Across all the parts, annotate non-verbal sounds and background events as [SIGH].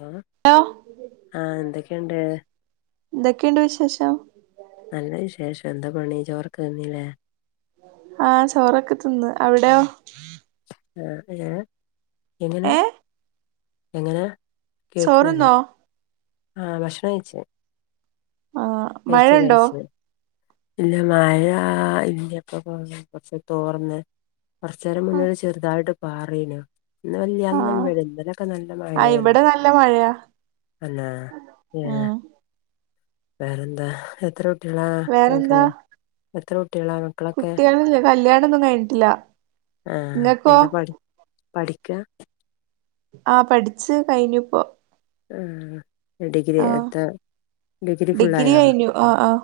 ഹ hello ആഹ എന്തൊക്കെയുണ്ട് എന്തൊക്കെയുണ്ട് വിശേഷം നല്ല വിശേഷം എന്താ പണി ചോറൊക്കെ തിന്നീലേ ആഹ ചോറൊക്കെ തിന്ന് അവിടെയോ ആ ഏ എങ്ങനെ ഏ എങ്ങനാ ചോറ്ന്നോ ആ ഭക്ഷണം കഴിച്ച് ആഹ് കഴിച്ചു മഴയുണ്ടോ കഴിച്ചു ഇല്ല മഴാ ഇല്ലപ്പൊ കൊർച്ച് തോർന്ന് കുറച്ചേരം ആഹ് മുന്നോരു ചെർതായിട്ട് പാറീനു ഇന്ന് വല്യാ ആ [UNINTELLIGIBLE] വരു ഇന്നലൊക്കെ നല്ല ആ മഴയായിരുന്നു ഇവിടെ നല്ല മഴയാ തന്നെ ഏ ഉം വേറെന്താ എത്ര കുട്ട്യാളാ അൻക്ക് എത്ര കുട്ടികളാ മക്കളൊക്കെ കുട്ട്യോളില്ല കല്യാണൊന്നും കഴിഞ്ഞിട്ടില്ല ആഹ് ഇങ്ങക്കോ എന്താ പഠി പഠിക്കാ ആ പഠിച്ചു കഴിഞ്ഞുപ്പോ ഡിഗ്രി ആഹ് എത്ര ഡിഗ്രി ഫുള്ളായോ കഴിഞ്ഞു ആഹ് ആഹ്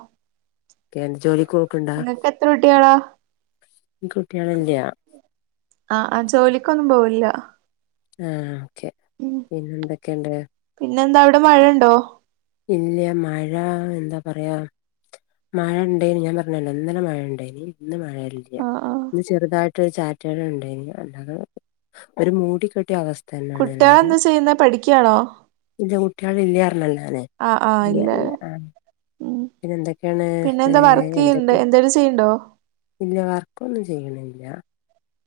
ക്കേണ് ജോലിക്ക് ഓക്ക്ണ്ടാ ഇങ്ങക്ക് എത്ര കുട്ടികളാ ഇക്ക് കുട്ട്യാളില്ല ആ ആ ജോലിക്കൊന്നും പോവ് ല്ല ആ ഓക്കെ പിന്നെ എന്തൊക്കെണ്ട് പിന്നെ എന്താ അവിടെ മഴണ്ടോ ഇല്ല മഴ എന്താ പറയാ മഴ ണ്ടേയ്ന് ഞാൻ പറഞ്ഞല്ലോ ഇന്നലെ മഴയണ്ടേനി ഇന്ന് മഴ ഇല്ല ആഹ് ആഹ് ഇന്ന് ചെറുതായിട്ടൊരു ചാറ്റല്ണ്ടേനി അല്ലാതെ ഒരു മൂടി കെട്ടിയ അവസ് ത്തന്നെയാണ് അല്ലാതെ കുട്ടികളെന്താ ചെയ്യുന്നെ പഠിക്കാണോ ഇല്ല കുട്ട്യാളില്ലാർഞ്ഞല്ലോ ഞാന് ആഹ് ആഹ് ഇല്ല ഇല്ല ആ ഉം പിന്നെന്തൊക്കെയാണ് ഏ പിന്നെന്താ വർക്ക് ചെയ്യണ്ട് എന്തൊക്കെ എന്തേലും ചെയ്യണ്ടോ ഇല്ല വർക്കൊന്നും ചെയ്യ്ണ്ല്ല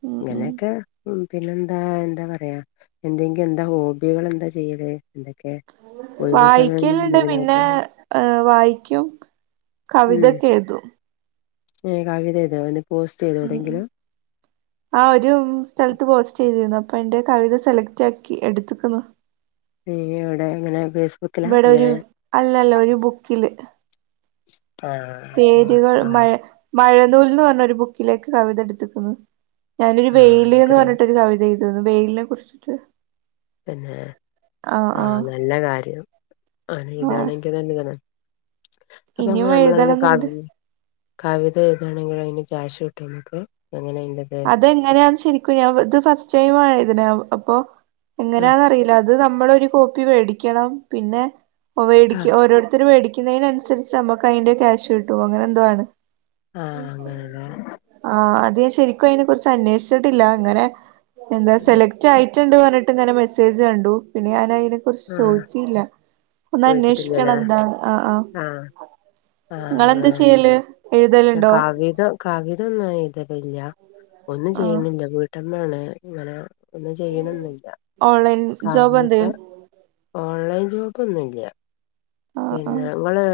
ഉം ഇങ്ങ ഉം നൊക്കെ ഉ പിന്നെന്താ എന്താ പറയാ എന്തെങ്കിലും എന്താ ഹോബികള് എന്താ ചെയ്യല് എന്തൊക്കെ ഒഴിവ് സമയം വായിക്കല്ണ്ട് പിന്നെ വിനോദം? വായിക്കും ഉം കവിതക്കേ എഴ്തും ഏ കവിതെയ്തോ എന്നെ പോസ്റ്റ് ഉം ഉം ചെയ്തോവ്ടെങ്കിലും ആ ഒരു സ്ഥലത്ത് പോസ്റ്റ് ചെയ്തിര്ന്നു അപ്പൊ എന്റെ കവിത സെലക്ട് ആക്കി എടുത്ത്ക്ക്ന്നു പി ഇവിടെങ്ങനെ ഇവിടെ ഒരു അല്ലല്ല ഒരു ബുക്കില് ആ പേരുകൾ ആ മഴ മഴനൂൽന്ന് പർഞ്ഞെര് ബുക്കിലേക്ക് കവിത എടുത്തിക്ക്ന്നു ഞാനൊരു ആഹ് വെയില് എന്ന് എനിക്കറിയ പർഞ്ഞിട്ടൊരു കവിതെ തോന്ന് വെയ്ലിനെ കുറിച്ചിട്ട് പിന്നെ ആഹ് ആ ആഹ് നല്ല കാര്യം ആഹ് അങ്ങനെയ്താണെങ്കിലന്നെണ് അപ്പൊ അങ്ങ ഇനിയും നമ്മള അങ്ങനെ എഴുതണംന്ന്ണ്ട് കവി കവിത എയ്താണെങ്കിലും അയിന് ക്യാഷ് കിട്ടോ നമക്ക് അതെങ്ങനാന്ന് ശരിക്കും ഞാൻ ഇത് ഫസ്റ്റ് ടൈമാ എഴ്ത് ണേഅപ്പൊ ആഹ് എങ്ങനെയാന്നറീല്ല അത് നമ്മള ഒരു കോപ്പി വേടിക്കണം പിന്നെ ആഹ് വേടിക്ക ഓരോര്ത്തര് വേടി ക്കുന്നയ്നനുസരിച്ച് നമുക്ക് അതിന്റെ ക്യാഷ് കിട്ടും അങ്ങനെ എന്തോ ആണ് ആഅങ്ങന ല്ലേ ആഹ് അത് ഞാൻ ശരിക്കും അയ്നെ കുറിച്ച് അന്വേഷിച്ചിട്ടില്ല അങ്ങനെ എന്താ സെലക്ടായി ട്ടിണ്ട് പർഞ്ഞിട്ട്ങ്ങനെ മെസ്സേജ് കണ്ടു പിന്നെ ഞാനയ് നെ കുറിച്ച് ആഹ് ചോയ്ച്ചില്ല ചോദിച്ചിട്ടില്ലല്ലേ ഒന്ന്ന്വേഷിക്കണം എന്താ ആ ആ ആ അങ്ങനെയാണല്ലോ എഴുതലുണ്ടോ കവിത കാവിതൊന്നും എയ്തലില്ല ഒന്നും ആഹ് ചെയ്യണില്ല വീട്ടമ്മാണ് ഇങ്ങനെ ഒന്നും ചെയ്യണെന്നില്ല ഓൺലൈൻ ജോബ് കവിത എന്തേലും ഓൺലൈൻ ജോബ് ഒന്നുമില്ല ആഹ് ആഹ് പിന്നെ ങ്ങള്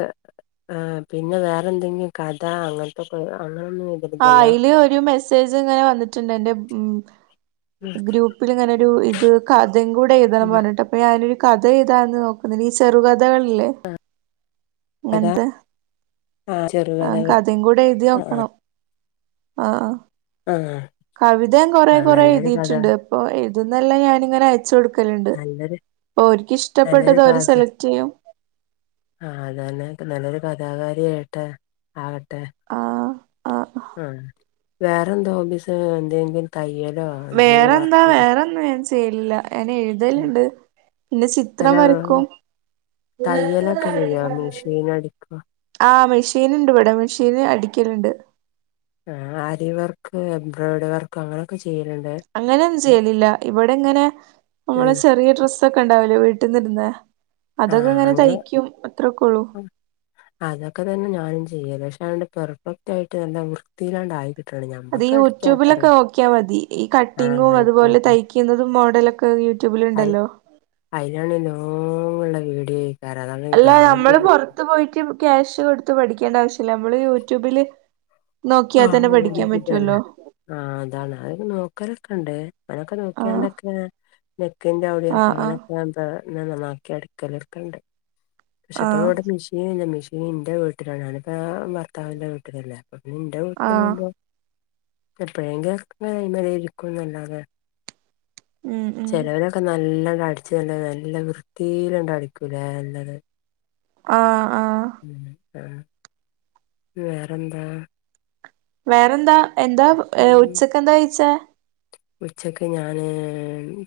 ആ പിന്നെ വേറെ എന്തെങ്കിലും കഥ അങ്ങൻത്തെക്കെ ആ അയ്ല് ഒരു മെസ്സേജ് ഇങ്ങനെ വന്നിട്ടുണ്ട് എന്റെ ഗ്രൂപ്പില് ഇങ്ങനെ രു ഇത് കഥിംകൂടെ എഴുതണം ഉം പറഞ്ഞ്ട്ട് അപ്പൊ ഞാനൊരു കഥ ഇതാന്ന് നോക്കുന്ന ഈ ചെറുകഥകള്ല്ലേ കഥ അങ്ങൻത്തെ ആഹ് അ ചെറുകഥകള് കഥിയും കൂടെ എഴുതി ആഹ് ആഹ് നോക്കണം. അ ആ ആഹ് കവിതയും കൊറെ ആഹ് കൊറെ നല്ലൊരു കഥ എഴുതിട്ടുണ്ട്. അപ്പൊ എഴുതുന്നെല്ലാം ഞാനിങ്ങനെ. ച്ച് കൊടുക്കലുണ്ട് നല്ലൊരു ഓല്ക്ക് ഇഷ്ടപ്പെട്ടത് ഓല് സെലക്ട് ചെയ്യും. ആ അതന്നെ നല്ലൊരു കഥാകാരിയായിട്ടെ ആകട്ടെ. ആ ആ ആ വേറെന്ത ഹോബീസ് എന്തെങ്കിലും. തയ്യല്ലോ എന്തെങ്കിലും വർക്ക് ല്ല ഞാൻ എഴുതലുണ്ട് ന്നെ അല്ല ചിത്രം വരക്കും. തയ്യലൊക്കെ ചെയ്യോ മെഷീൻ അടിക്കോ ആ മെഷീൻ ഇണ്ട് വിടെ മിഷീന് അടി ക്കലുണ്ട് ആ ആരി വർക്ക് എംബ്രോയ്ഡറി വർക്ക് അങ്ങനെയൊക്കെ ചെയ് അങ്ങനെ ഒന്നും ചെയ്യലില്ല ഇവിടെ ങ്ങനെ നമ്മളെ ഉം ചെറിയ ഡ്രസ് ഒക്കെ ഉണ്ടാവലേ വീട്ടിന് ഇട്ണ ആ അങ്ങനെ അതൊക്കെ തന്നെ ഞാനും ചെയ്യല്ല് അതാണ്ട് പെർഫെക് ആായിട്ട്ല്ല വൃത്തിയിലാണ്ട് ആയിട്ടു അത് ഈ യൂട്യൂബിലൊക്കെ നോക്കിയാൽ മതി ഈ കട്ടിങ്ങും നന്നായിട്ട് അതുപോലെ തയ്ക്കുന്നതും. മോഡലൊക്കെ അയി യൂട്യൂബിലുണ്ടല്ലോ അയിലാണ് എല്ലാം ഉള്ള വീഡിയോ ആയിക്കാരം അതാണ് ഈ അല്ല ഭ്രാന്തും നമ്മള് പൊറത്ത് പോയിട്ട് ക്യാഷ് കൊടുത്ത് പഠിക്കേണ്ട ആവശ്യല്ല. നമ്മള് യൂട്യൂബില്. നോക്കിയാ തന്നെ പഠിക്കാൻ പറ്റല്ലോ? ആ അതാണ് നോക്കലൊക്കെ ഉണ്ട്. അതൊക്കെ ആഹ് നോക്കിയാണ്ടൊക്കെ നെക്കിൻറെ അവിടെ ആ ആഹ് ആഹ് കാനൊക്കെ ഞൻ നന്നാക്കി അടീക്കലക്കണ്ട്. പക്ഷെ ഇപ്പൊ ആഹ് മെഷീൻ ഇല്ല മെഷീനിന്റെ വീട്ടിലാണ് ഞാനിപ്പോ ഭർത്താവിന്റെ വീട്ടിലല്ലേ അപ്പൊ പിന്ന് എന്റെ വീട്ടു ആഹ് പോവുമ്പോ എപ്പോഴെങ്കിലുംഒകൊ ഇരിക്കുംന്നല്ലാതെ. ഉം ഉം ചെലോല് ക്കെ നല്ല കടിച്ചു നല്ല നല്ല വൃത്തിയില്ണ്ടടിക്കൂലേ നല്ലത്. ആ ആ വേറെന്താ? വേറെന്താ എന്താ ഉം ഉച്ചക്ക്ന്താ കീഴിച്ചേ? ഉച്ചക്ക് ഞാന്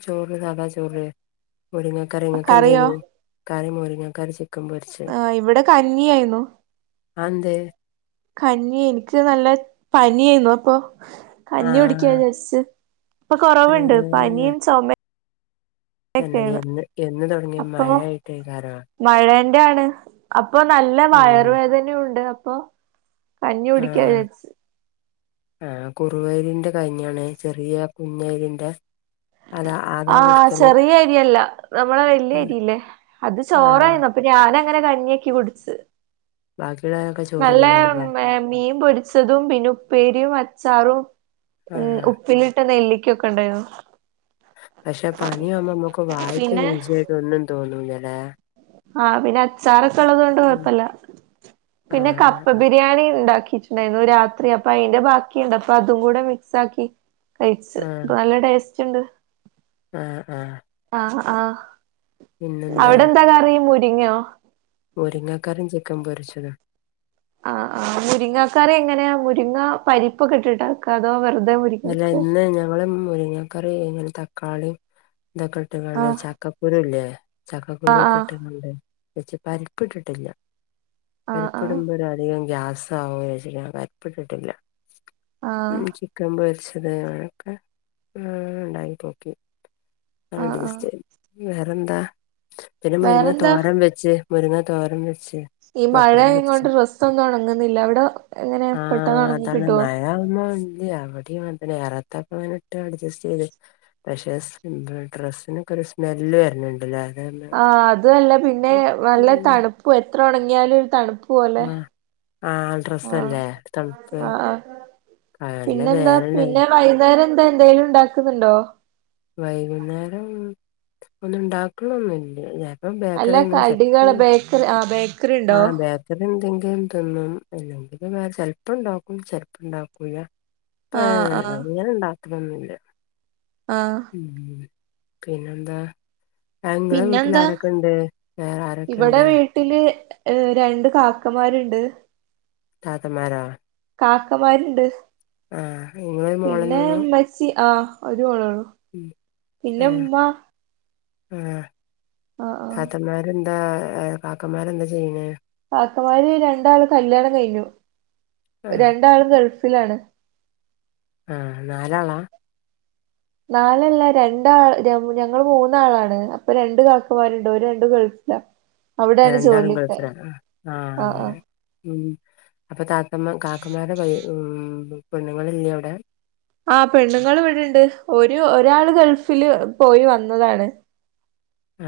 ചോറ് സാധാ ചോറ്. മുരിങ്ങക്കറി കറിയോ ങ്ങക്കെന്തയ്നി കാറി മരിങ്ങക്കറി ആ ഇവിടെ കഞ്ഞിയാന്നു. അതെന്തേ കഞ്ഞി എനിക്ക് നല്ല പനായിരുന്നു. അപ്പൊ കഞ്ഞി കുടിക്ക ആഹ് ജസ്റ്റ് ഇപ്പൊ കൊറവ്ണ്ട്. അങ്ങനെ പനിയും ചൊമ തന്നെ എന്ന് എന്ന് തുടങ്ങിയ മഴായിട്ട് ആയ്കാരം ക്കാണ് അപ്പൊ നല്ല വയറുവേദനുണ്ട് അപ്പൊ കഞ്ഞി കുടിക്കാ വിചാര്ച്ച് ആ കുറുവയീരിൻറ കഞ്ഞിയാണ് ചെറിയ കുഞ്ഞരിന്റെ അതാ അതാ ആ കുടിക്കല് ചെറിയ അരിയല്ല നമ്മളെ വല്യ അരിയില്ലേ അത്. ആഹ് ചോറായിരുന്നു അപ്പൊ ഞാന അങ്ങനെ കഞ്ഞിക്കി കുടിച്ചു. ബാ നല്ല മീൻ പൊ ച്ചതും പിന്നെ ഉപ്പേരി, അച്ചാറും ആഹ് ഉപ്പിലിട്ട നെല്ലി ഒക്കെ ഉണ്ടായിരുന്നു. പക്ഷെ പനിയാമ്പോ മ്മക്ക് നമ്മുക്ക് വായിക്ക പിന്നെ രുചിയായിട്ട് ഒന്നും തോന്നൂലാല്ലേ? ആ പിന്നെ അച്ചാറൊക്കെ ഉള്ളത് കൊണ്ട് കൊഴപ്പല്ല പിന്നെ കപ്പ ആഹ് ബിരിയാണി ഇണ്ടാക്കി ജ് മെനു രാത്രി അപ്പൊ അയിന്റെ ബാക്കിയുണ്ട് അപ്പൊ അതും കൂടെ മിക്സ് ആക്കി കയ്ച്ച് പ്പൊ നല്ല ടേസ്റ്റ്ണ്ട് ആ ആ ആ അവിടെ എന്താ കറി മുരിങ്ങയോ മുരിങ്ങക്കറിയും ചിക്കൻ പൊരിച്ചതാ ആ ആ മുരിങ്ങക്കറി എങ്ങനെയാ മുരിങ്ങ പരിപ്പൊക്കെട്ടിട്ടാ അതോ വെറു അല്ല ഇന്ന് ഞങ്ങളും മുരിങ്ങക്കറി ഇങ്ങനെ തക്കാളീം ഇതൊക്കെ ഇട്ട്ക്കാണ്ട് ആഹ് ചക്കക്കുരുല്ലേ ചക്കക്കുരു ആഹ് ഒക്കെ ആഹ് ഇട്ട് [UNINTELLIGIBLE] വെച്ച് പരിപ്പിട്ടിട്ടില്ല ആഹ് ആഹ് പരിപ്പിടുമ്പോ അത് അധികം ഗ്യാസ് സ [UNINTELLIGIBLE] പരിപ്പിട്ടിട്ടില്ല ആഹ് സംഭരിച്ചത് ക്കെ ഇഇ ഇണ്ടായിപ്പൊക്കി ആ ആഹ് ആഹ് ഡസ്റ്റ് വേറെന്താ പിന്നെ മുരിങ്ങ വേറെന്താ തോരം വെച്ച് മുരുങ്ങ തോരൻ വെച്ച് ഈ പപ്പടം പരിച്ച് മഴയായകൊണ്ട് ഡ്രസ്സ് ഒന്നും ഉണങ്ങുന്നില്ല അവിടെ എങ്ങനെ ആ പെട്ടെന്ന് ഉണങ്ങി അതാണ് കിട്ടുവോ മഴയാവുമ്പോ അതെയ അവിടെയും അങ്ങനെതന്നെ അറയത്തൊക്കെ ഇട്ട് അഡ്ജസ്റ്റ് ചെയ്ത് പക്ഷെ സ് ഡ്രെസിനൊക്കെ ഒരു സ്മെല്ല് വര്ണണ്ട്ല്ലേ ആ അതല്ല പിന്നെ നല്ല ഉം തണുപ്പും എത്ര ഉണങ്ങിയാലും തണുപ്പ് പോവല്ലേ ആഹ് ആഹ് ആ ഡ്രസ്സല്ലേ തണുപ്പ് ആ ആ നല്ല പിന്നെന്താ വേനല്ലേ പിന്നെ വൈന്നേരം എന്താ എന്തേലും ഇണ്ടാക്കുന്നുണ്ടോ വൈകുന്നേരം ഒന്നും ഉണ്ടാക്ക്ണൊന്നില്ല ആം അല്ല ബേക്കറിന്നും ചെൽ കടികള് ബേക്കറി ആഹ് ബേക്കറി ആ ഉണ്ടോ ബേക്കറി എന്തെങ്കും യും തിന്നും അല്ലെങ്കിലിൽ വേറെ ചെൽപ്പോ ഉണ്ടാക്കും ചെൽപ്പോ ഉണ്ടാക്കൂല അ ആഹ് ആഹ് അങ്ങനെ ഇണ്ടാക്കലൊന്നില്ല ആഹ് ഉം പിന്നെന്താ? ങ്ങളെ വീട്ടിൽ പിന്നെന്താ ആരൊക്കെണ്ട് വേറെ ആരൊക്കെ ഇണ്ട്? ഏ രണ്ട് കാക്കമാരുണ്ട് കാക്കമ്മാരാ? ക്കമാരുണ്ട് ഇങ്ങളൊരു പിന്നെ മോളന്നൊള്ളൂ മ്മച്ചി ആ അത് വാണണോ പിന്നെ ഉമ്മ ആഹ ആഹ് ആഹ് താത്തമാരെന്താ ആ കാക്കമാരെന്താ ചെയ്യണ് കാക്കമാര് രണ്ടാള് കല്യാണം കഴിഞ്ഞു ആഹ് രണ്ടാളും ഗൾഫിലാണ് ആ നാലാളാ? നാലല്ല രണ്ടാൾ ഞങ്ങൾ മൂന്നാളാണ് അപ്പൊ രണ്ട് കാക്കമാരുണ്ട് ഒരു രണ്ടു ഗൾഫ് ലാ രണ്ടാളും ഗൾഫിലാണ് ആഹ് ആ ആഹ് ആഹ് അങ്ങനെ മ് അപ്പൊ താത്തമ്മ കാക്കമാരുടെ വൈ ഉം പെണ്ണ്ങ്ങൾ ഇല്ലേ അവിടെ? ആ പെണ്ണുങ്ങൾ ഇവിടെണ്ട് ഒരു ഒരാള് ഗൾഫില് പോയി വന്നതാണ്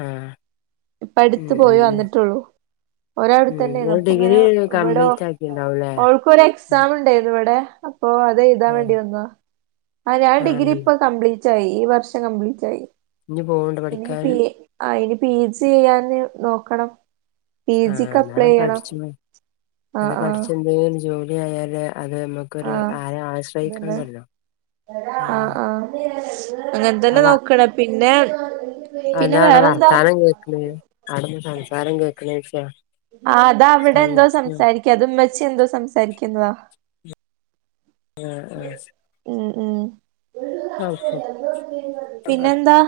ആഹ് ഇപ്പ ഉം അടുത്ത് ഉം പോയി ഉം വന്നിട്ടുള്ളൂ ഉം ഒരടുത്തന്നെയിരുന്നു ഇങ്ങള് അപ്പൊ ഇങ്ങനെ ഡിഗ്രി ഇവിടെ കംപ്ലീറ്റ് ആക്കിണ്ടാവുംല്ലേ ഓൾക്കൊരു എക്സാം ഉണ്ടായിരുന്നു ഇവിടെ അപ്പൊ അത് എുതാൻ വേണ്ടി ആഹ് വന്ന ആ ഞാൻ ഡിഗ്രി ആഹ് ഇപ്പ കംപ്ലീറ്റ് റ്റായി ഈ വർഷം കംപ്ലീറ്റായി ഇഞ്ഞ് പോവ്ണ്ടോ ഇനി പി പഠിക്കാന് ആയി പി ജി ചെയ്യാന് നോക്കണം പി ആ ജിക്ക് ഞാൻ അപ്ലൈ ചെയ്യണം പഠിച്ചു ആഹ് എന്ന പഠിച്ച ആഹ് എന്തെലും ജോലി ആയല് അത് നമ്മുക്കൊരു ആഹ് ആരെ അതന്നെ ആശ്രയിക്കണ്ടല്ലോ ഉം അങ്ങന തന്നെ നോക്കണ പിന്നെ അ പിന്നെ ന്താ അവിടെ വേറെന്താ വർത്താനം കേൾക്കണ് അവിടുന്ന് സംസാരം കേൾക്കണ് വിക്ഷ ആ അതാ അവിടെ എന്തോ സംസാരിക്ക അത് ഉമ്മച്ചി എന്തോ സംസാരിക്കുന്നുതാ ആ അ ഉം ഓക്ക ആ പിന്നെന്താ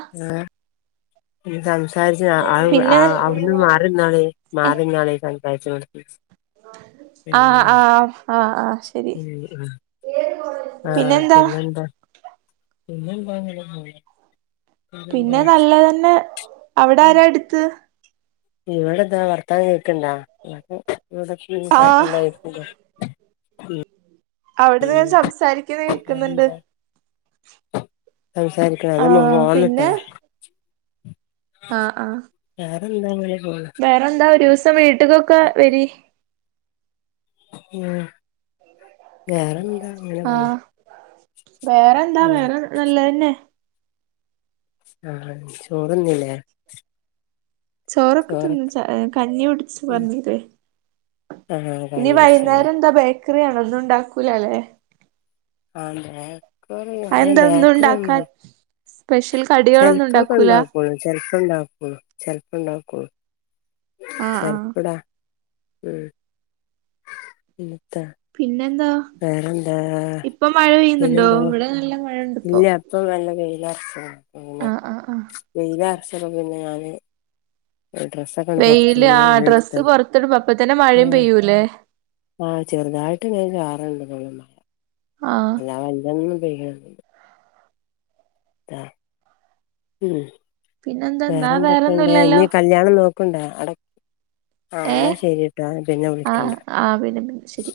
[UNINTELLIGIBLE] സംസാരിച്ച പിന്നെ അവിന്ന് മാറുന്നാള മാറുന്നാളെ സംസാരിച്ചു കൊടു [UNINTELLIGIBLE] ആ ആ ആഹ് ആ ശരി ആ പിന്നെന്താ പിന്നന്താ അങ്ങനെ പോണു പിന്നെ നല്ലതന്നെ അവിടെ ആരാ അടുത്ത്? ഇവിടെ എന്താ വർത്താനം കേൾക്ക്ണ്ടോ ആഹ് [UNINTELLIGIBLE] ഉം അവിടെന്ന് സംസാരിക്കുന്ന കേക്കുന്നുണ്ട് വേറെന്താ സംസാരിക്കണ അത് ആഹ് [UNINTELLIGIBLE] ആ ആ എന്താങ്ങനെ വേറെ എന്താ ഒരു ദിവസം വീട്ട്ക്കൊക്കെ വരി ഉം വേറെന്ത്‌ ആ വേറെ എന്താ ഉം വേറെ നല്ലതെന്നെ ആ ചോറ്ന്നില്ലേ? ചോറൊക്കെ തിന്ന് ച കഞ്ഞി കുടിച്ചു ഉം പറഞ്ഞീലെ ആഹ് ഇനി കഞ്ഞി കുടിച്ച്ല്ലേ വൈന്നേരം എന്താ ബേക്കറിയണോ ഒന്നും ഉണ്ടാക്കൂലല്ലേ? ആഹബേക്കറി അങ്ങനെ ഒന്നും ബേക്കറി ഉണ്ടാക്കാ ഒന്നും സ്പെഷ്യൽ കടികളൊന്നും ചെലപ്പ ഒക്കെ ഉണ്ടാക്കൂല ഉണ്ടാക്കുള്ളൂ ചെല പ്പണ്ടാക്കൊള്ളു ചെലപ്പുണ്ടാക്കൊള്ളൂ ആഹ് ആഹ് ചെലപ്പടാ ഉം ഉ പിന്നെന്താ വേറെന്താ ഇപ്പൊ മഴ പെയ്യുന്നുണ്ടോ പിന്നെന്താ ഇവിടെ നല്ല മഴണ്ട് ഇല്ല അപ്പ നല്ല വെ യിലർച്ച്ണ് ആ ആ ആ [UNINTELLIGIBLE] പിന്നെ ഞാന് ഡ്രസ്സൊക്കെണ്ട് വെയില് പൊറത്ത്ന്ന് ആ എടുത്ത് ഡ്രസ്സ് പൊറത്തെടുമ്പ അപ്പ തന്നെ മഴയും ആഹ് പെയ്യൂല്ലേ ആഹ് ചെറുതായിട്ട് ഇങ്ങനെചാറ്ണ്ട് തോന്നണു ആഹ് അല്ലാതെ വല്യൊന്നും പെയ്യണുണ്ട് ആ ഉം പിന്നെന്താ ന്നാ വേറെന്തൊക്കെയുണ്ട് വേറൊന്നുംല്ലല്ലോ ഇനി കല്യാണം നോക്കുണ്ടോ അട ആ ന്നാ ഏഹ് ശരിട്ടാ ഞാൻ പിന്നെ ആഹ് വിളിക്കണ്ട് ആഹ് പിന്നെ പിന്നെ ശരി